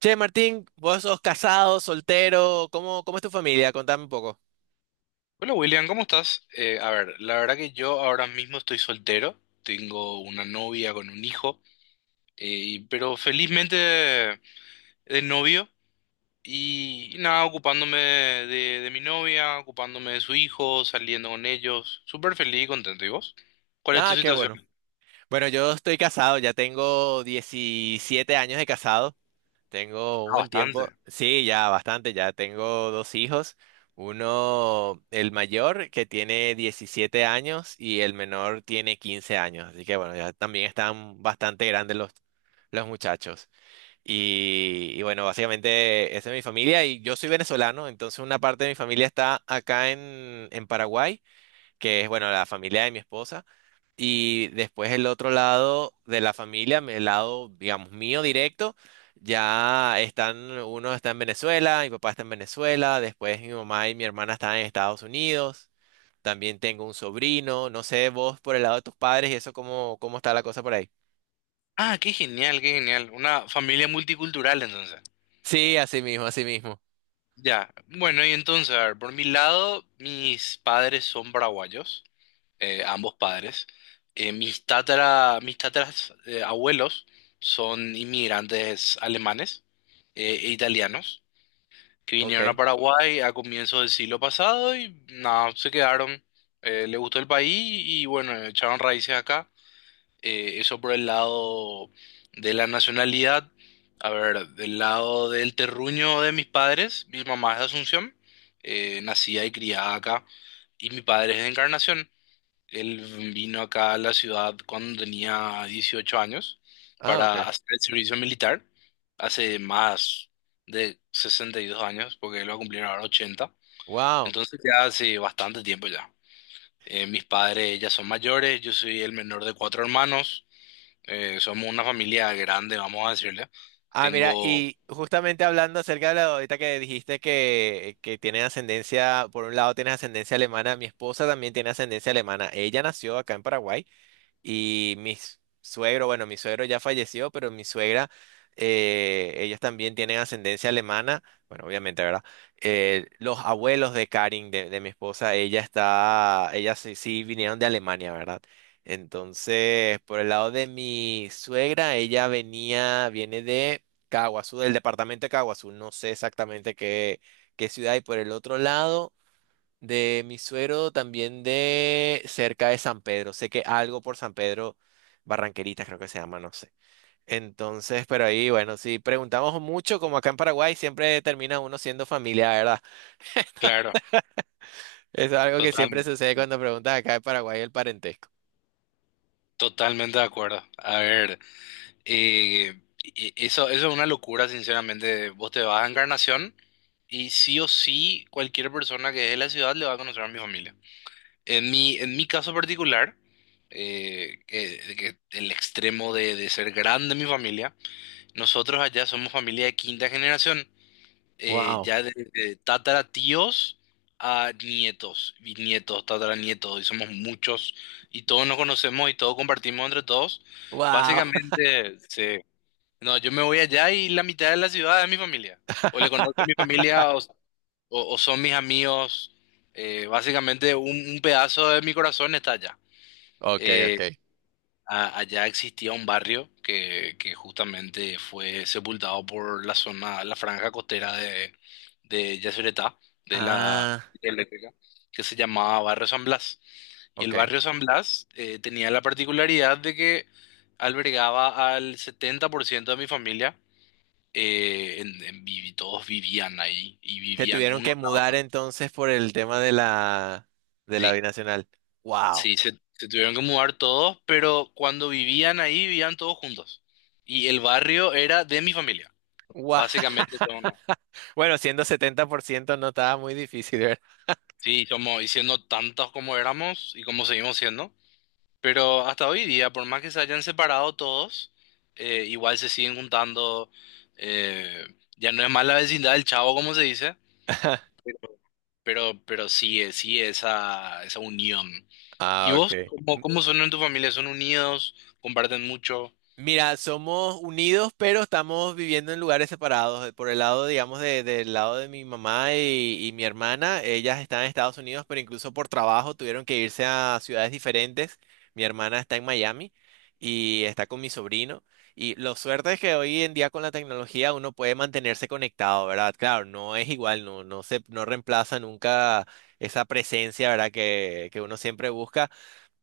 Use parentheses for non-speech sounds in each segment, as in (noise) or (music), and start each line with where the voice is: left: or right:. right: Che, Martín, vos sos casado, soltero, ¿Cómo es tu familia? Contame un poco.
left: Hola William, ¿cómo estás? A ver, la verdad que yo ahora mismo estoy soltero, tengo una novia con un hijo, pero felizmente de novio y, nada, ocupándome de mi novia, ocupándome de su hijo, saliendo con ellos, súper feliz y contento. ¿Y vos? ¿Cuál es tu
right: Ah, qué
left: situación?
right: bueno. Bueno, yo estoy casado, ya tengo 17 años de casado, tengo un
left: Ah,
right: buen tiempo.
left: bastante.
right: Sí, ya bastante, ya tengo dos hijos, uno, el mayor, que tiene 17 años y el menor tiene 15 años, así que bueno, ya también están bastante grandes los muchachos. Y bueno, básicamente esa es mi familia y yo soy venezolano, entonces una parte de mi familia está acá en Paraguay, que es, bueno, la familia de mi esposa, y después el otro lado de la familia, el lado, digamos, mío directo, ya están, uno está en Venezuela, mi papá está en Venezuela, después mi mamá y mi hermana están en Estados Unidos, también tengo un sobrino, no sé, vos por el lado de tus padres y eso, ¿cómo está la cosa por ahí?
left: Ah, qué genial, qué genial. Una familia multicultural entonces.
right: Sí, así mismo, así mismo.
left: Ya, bueno, y entonces, a ver, por mi lado, mis padres son paraguayos, ambos padres. Mis mis tataras abuelos son inmigrantes alemanes e italianos que vinieron a
right: Ok.
left: Paraguay a comienzos del siglo pasado y nada, se quedaron. Les gustó el país y bueno, echaron raíces acá. Eso por el lado de la nacionalidad. A ver, del lado del terruño de mis padres, mi mamá es de Asunción, nacida y criada acá, y mi padre es de Encarnación. Él vino acá a la ciudad cuando tenía 18 años
right: Ah,
left: para
right: ok.
left: hacer el servicio militar, hace más de 62 años, porque él va a cumplir ahora 80.
right: Wow.
left: Entonces ya hace bastante tiempo ya. Mis padres ya son mayores, yo soy el menor de cuatro hermanos, somos una familia grande, vamos a decirle.
right: Ah, mira,
left: Tengo,
right: y justamente hablando acerca de la ahorita que dijiste que tiene ascendencia, por un lado tienes ascendencia alemana, mi esposa también tiene ascendencia alemana. Ella nació acá en Paraguay. Y mi suegro, bueno, mi suegro ya falleció, pero mi suegra, ellos también tienen ascendencia alemana, bueno, obviamente, ¿verdad? Los abuelos de Karin, de mi esposa, ella está, ella sí, sí vinieron de Alemania, ¿verdad? Entonces, por el lado de mi suegra, ella venía, viene de Caaguazú, del departamento de Caaguazú, no sé exactamente qué, qué ciudad, y por el otro lado de mi suero, también de cerca de San Pedro. Sé que algo por San Pedro, Barranqueritas creo que se llama, no sé. Entonces, pero ahí, bueno, si preguntamos mucho, como acá en Paraguay, siempre termina uno siendo familia, ¿verdad?
left: claro,
right: Es algo que siempre
left: totalmente,
right: sucede cuando preguntas acá en Paraguay el parentesco.
left: totalmente de acuerdo. A ver. Eso es una locura, sinceramente. Vos te vas a Encarnación y sí o sí cualquier persona que es de la ciudad le va a conocer a mi familia. En mi caso particular, que el extremo de ser grande mi familia, nosotros allá somos familia de quinta generación,
right: Wow.
left: ya de tatara tíos a nietos, y nietos, tatara, y somos muchos, y todos nos conocemos y todos compartimos entre todos.
right: Wow.
left: Básicamente, sí. No, yo me voy allá y la mitad de la ciudad es mi familia. O le conozco a mi
right: (laughs)
left: familia o son mis amigos. Básicamente un pedazo de mi corazón está allá.
right: Ok,
left: Eh,
right: ok.
left: a- allá existía un barrio que justamente fue sepultado por la zona, la franja costera de Yacyretá, de la
right: Ah,
left: eléctrica, que se llamaba Barrio San Blas. Y el
right: ok.
left: barrio San Blas tenía la particularidad de que albergaba al 70% de mi familia, todos vivían ahí y
right: Se
left: vivían
right: tuvieron
left: uno.
right: que mudar entonces por el tema de la
left: Sí,
right: binacional. Wow.
left: sí, se tuvieron que mudar todos, pero cuando vivían ahí vivían todos juntos. Y el barrio era de mi familia,
right: Guau.
left: básicamente todo, ¿no?
right: (laughs) Bueno, siendo 70% no estaba muy difícil, ¿verdad?
left: Sí, somos, y siendo tantos como éramos y como seguimos siendo, pero hasta hoy día, por más que se hayan separado todos, igual se siguen juntando. Eh, ya no es más la vecindad del chavo, como se dice.
right: (laughs)
left: Pero sí, sí, esa unión. ¿Y
right: Ah,
left: vos?
right: ok.
left: ¿Cómo, cómo son en tu familia? ¿Son unidos? ¿Comparten mucho?
right: Mira, somos unidos, pero estamos viviendo en lugares separados. Por el lado, digamos, del lado de mi mamá y mi hermana, ellas están en Estados Unidos, pero incluso por trabajo tuvieron que irse a ciudades diferentes. Mi hermana está en Miami y está con mi sobrino. Y lo suerte es que hoy en día con la tecnología uno puede mantenerse conectado, ¿verdad? Claro, no es igual, no, no reemplaza nunca esa presencia, ¿verdad? Que uno siempre busca,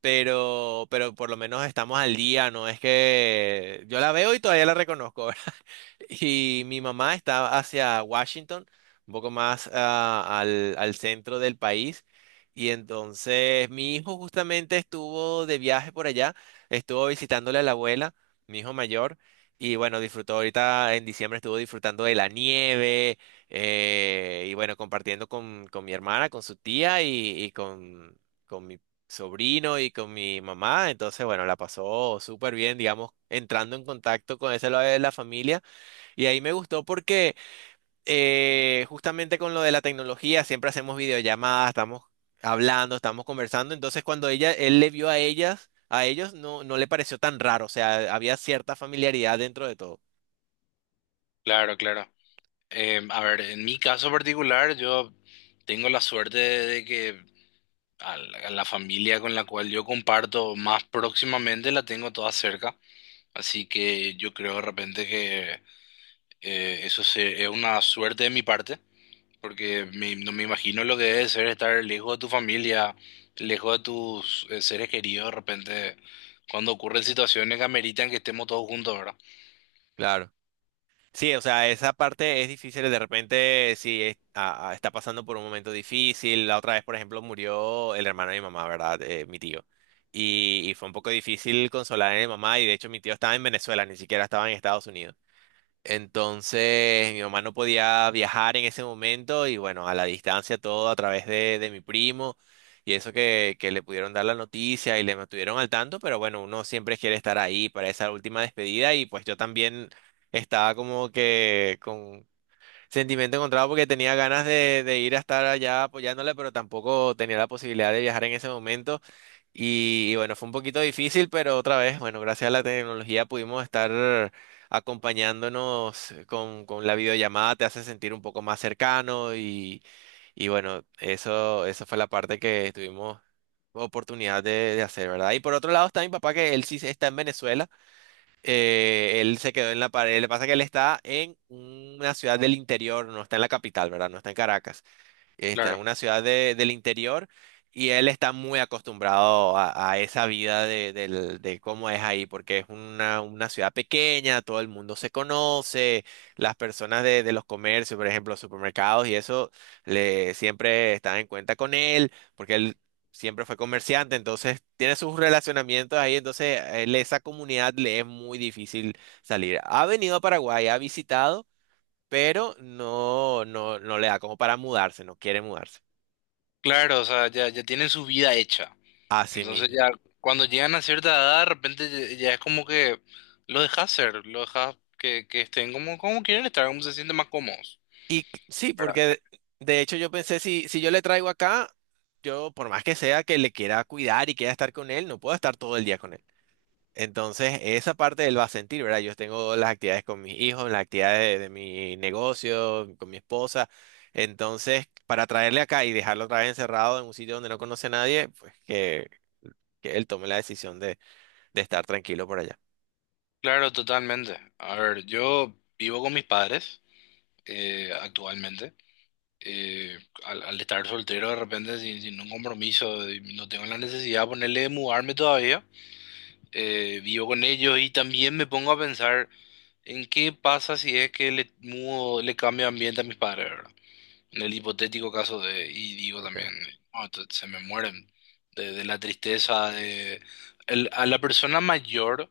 right: pero por lo menos estamos al día, ¿no? Es que yo la veo y todavía la reconozco. (laughs) Y mi mamá estaba hacia Washington, un poco más al centro del país. Y entonces mi hijo justamente estuvo de viaje por allá, estuvo visitándole a la abuela, mi hijo mayor. Y bueno, disfrutó ahorita en diciembre, estuvo disfrutando de la nieve y bueno, compartiendo con mi hermana, con su tía y con mi sobrino y con mi mamá. Entonces, bueno, la pasó súper bien, digamos, entrando en contacto con ese lado de la familia y ahí me gustó porque justamente con lo de la tecnología siempre hacemos videollamadas, estamos hablando, estamos conversando. Entonces cuando ella, él le vio a ellas, a ellos no, no le pareció tan raro. O sea, había cierta familiaridad dentro de todo.
left: Claro, claro. A ver, en mi caso particular, yo tengo la suerte de, que a a la familia con la cual yo comparto más próximamente la tengo toda cerca. Así que yo creo de repente que es una suerte de mi parte. Porque no me imagino lo que debe ser estar lejos de tu familia, lejos de tus seres queridos de repente, cuando ocurren situaciones que ameritan que estemos todos juntos, ¿verdad?
right: Claro. Sí, o sea, esa parte es difícil. De repente, si es- a- está pasando por un momento difícil. La otra vez, por ejemplo, murió el hermano de mi mamá, ¿verdad? Mi tío. Y fue un poco difícil consolar a mi mamá. Y de hecho, mi tío estaba en Venezuela, ni siquiera estaba en Estados Unidos. Entonces mi mamá no podía viajar en ese momento y bueno, a la distancia todo a través de mi primo y eso que le pudieron dar la noticia y le mantuvieron al tanto, pero bueno, uno siempre quiere estar ahí para esa última despedida y pues yo también estaba como que con, sentimiento encontrado porque tenía ganas de ir a estar allá apoyándole, pero tampoco tenía la posibilidad de viajar en ese momento. Y bueno, fue un poquito difícil, pero otra vez, bueno, gracias a la tecnología pudimos estar acompañándonos con la videollamada, te hace sentir un poco más cercano y bueno, eso fue la parte que tuvimos oportunidad de hacer, ¿verdad? Y por otro lado está mi papá, que él sí está en Venezuela. Él se quedó en la pared. Le pasa que él está en una ciudad del interior, no está en la capital, ¿verdad? No está en Caracas. Está en
left: Claro.
right: una ciudad del interior y él está muy acostumbrado a esa vida de cómo es ahí, porque es una ciudad pequeña, todo el mundo se conoce, las personas de los comercios, por ejemplo, supermercados y eso, le, siempre están en cuenta con él, porque él siempre fue comerciante, entonces tiene sus relacionamientos ahí, entonces él, esa comunidad le es muy difícil salir. Ha venido a Paraguay, ha visitado, pero no, no, no le da como para mudarse, no quiere mudarse
left: Claro, o sea, ya, ya tienen su vida hecha.
right: a sí
left: Entonces
right: mismo.
left: ya cuando llegan a cierta edad, de repente ya, ya es como que lo dejas ser, lo dejas que estén como, como quieren estar, como se sienten más cómodos.
right: Sí,
left: ¿Verdad?
right: porque de hecho yo pensé, si yo le traigo acá, yo por más que sea que le quiera cuidar y quiera estar con él, no puedo estar todo el día con él. Entonces, esa parte él va a sentir, ¿verdad? Yo tengo las actividades con mis hijos, las actividades de mi negocio, con mi esposa. Entonces, para traerle acá y dejarlo otra vez encerrado en un sitio donde no conoce a nadie, pues que él tome la decisión de estar tranquilo por allá.
left: Claro, totalmente. A ver, yo vivo con mis padres actualmente. Eh, al, al estar soltero de repente sin un compromiso, y no tengo la necesidad de ponerle de mudarme todavía, vivo con ellos y también me pongo a pensar en qué pasa si es que le mudo, le cambio de ambiente a mis padres, ¿verdad? En el hipotético caso de, y digo también, "No, se me mueren de la tristeza, a la persona mayor,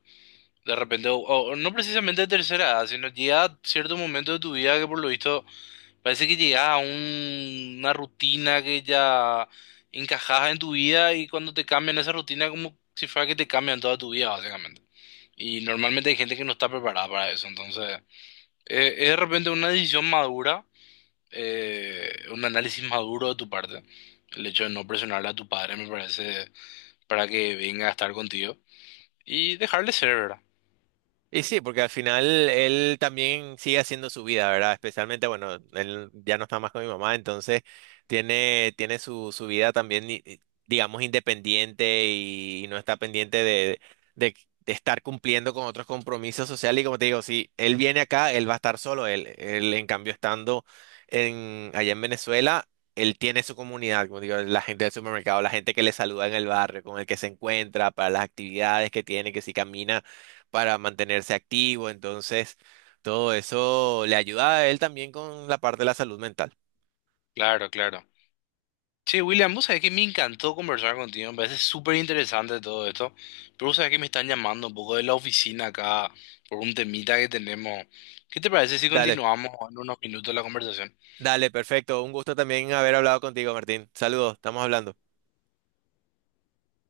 left: de repente, o no precisamente de tercera edad, sino llega cierto momento de tu vida que por lo visto parece que llegas a una rutina que ya encajaba en tu vida y cuando te cambian esa rutina, como si fuera que te cambian toda tu vida, básicamente. Y normalmente hay gente que no está preparada para eso, entonces es de repente una decisión madura, un análisis maduro de tu parte. El hecho de no presionarle a tu padre me parece, para que venga a estar contigo, y dejarle ser, ¿verdad?
right: Y sí, porque al final él también sigue haciendo su vida, ¿verdad? Especialmente, bueno, él ya no está más con mi mamá, entonces tiene, tiene su, su vida también, digamos, independiente no está pendiente de, de estar cumpliendo con otros compromisos sociales. Y como te digo, si él viene acá, él va a estar solo. Él en cambio, estando allá en Venezuela, él tiene su comunidad, como digo, la gente del supermercado, la gente que le saluda en el barrio, con el que se encuentra, para las actividades que tiene, que si camina para mantenerse activo, entonces todo eso le ayuda a él también con la parte de la salud mental.
left: Claro, claro. Che, William, vos sabés que me encantó conversar contigo, me parece súper interesante todo esto, pero vos sabés que me están llamando un poco de la oficina acá por un temita que tenemos. ¿Qué te parece si
right: Dale,
left: continuamos en unos minutos la conversación?
right: dale, perfecto. Un gusto también haber hablado contigo, Martín. Saludos, estamos hablando.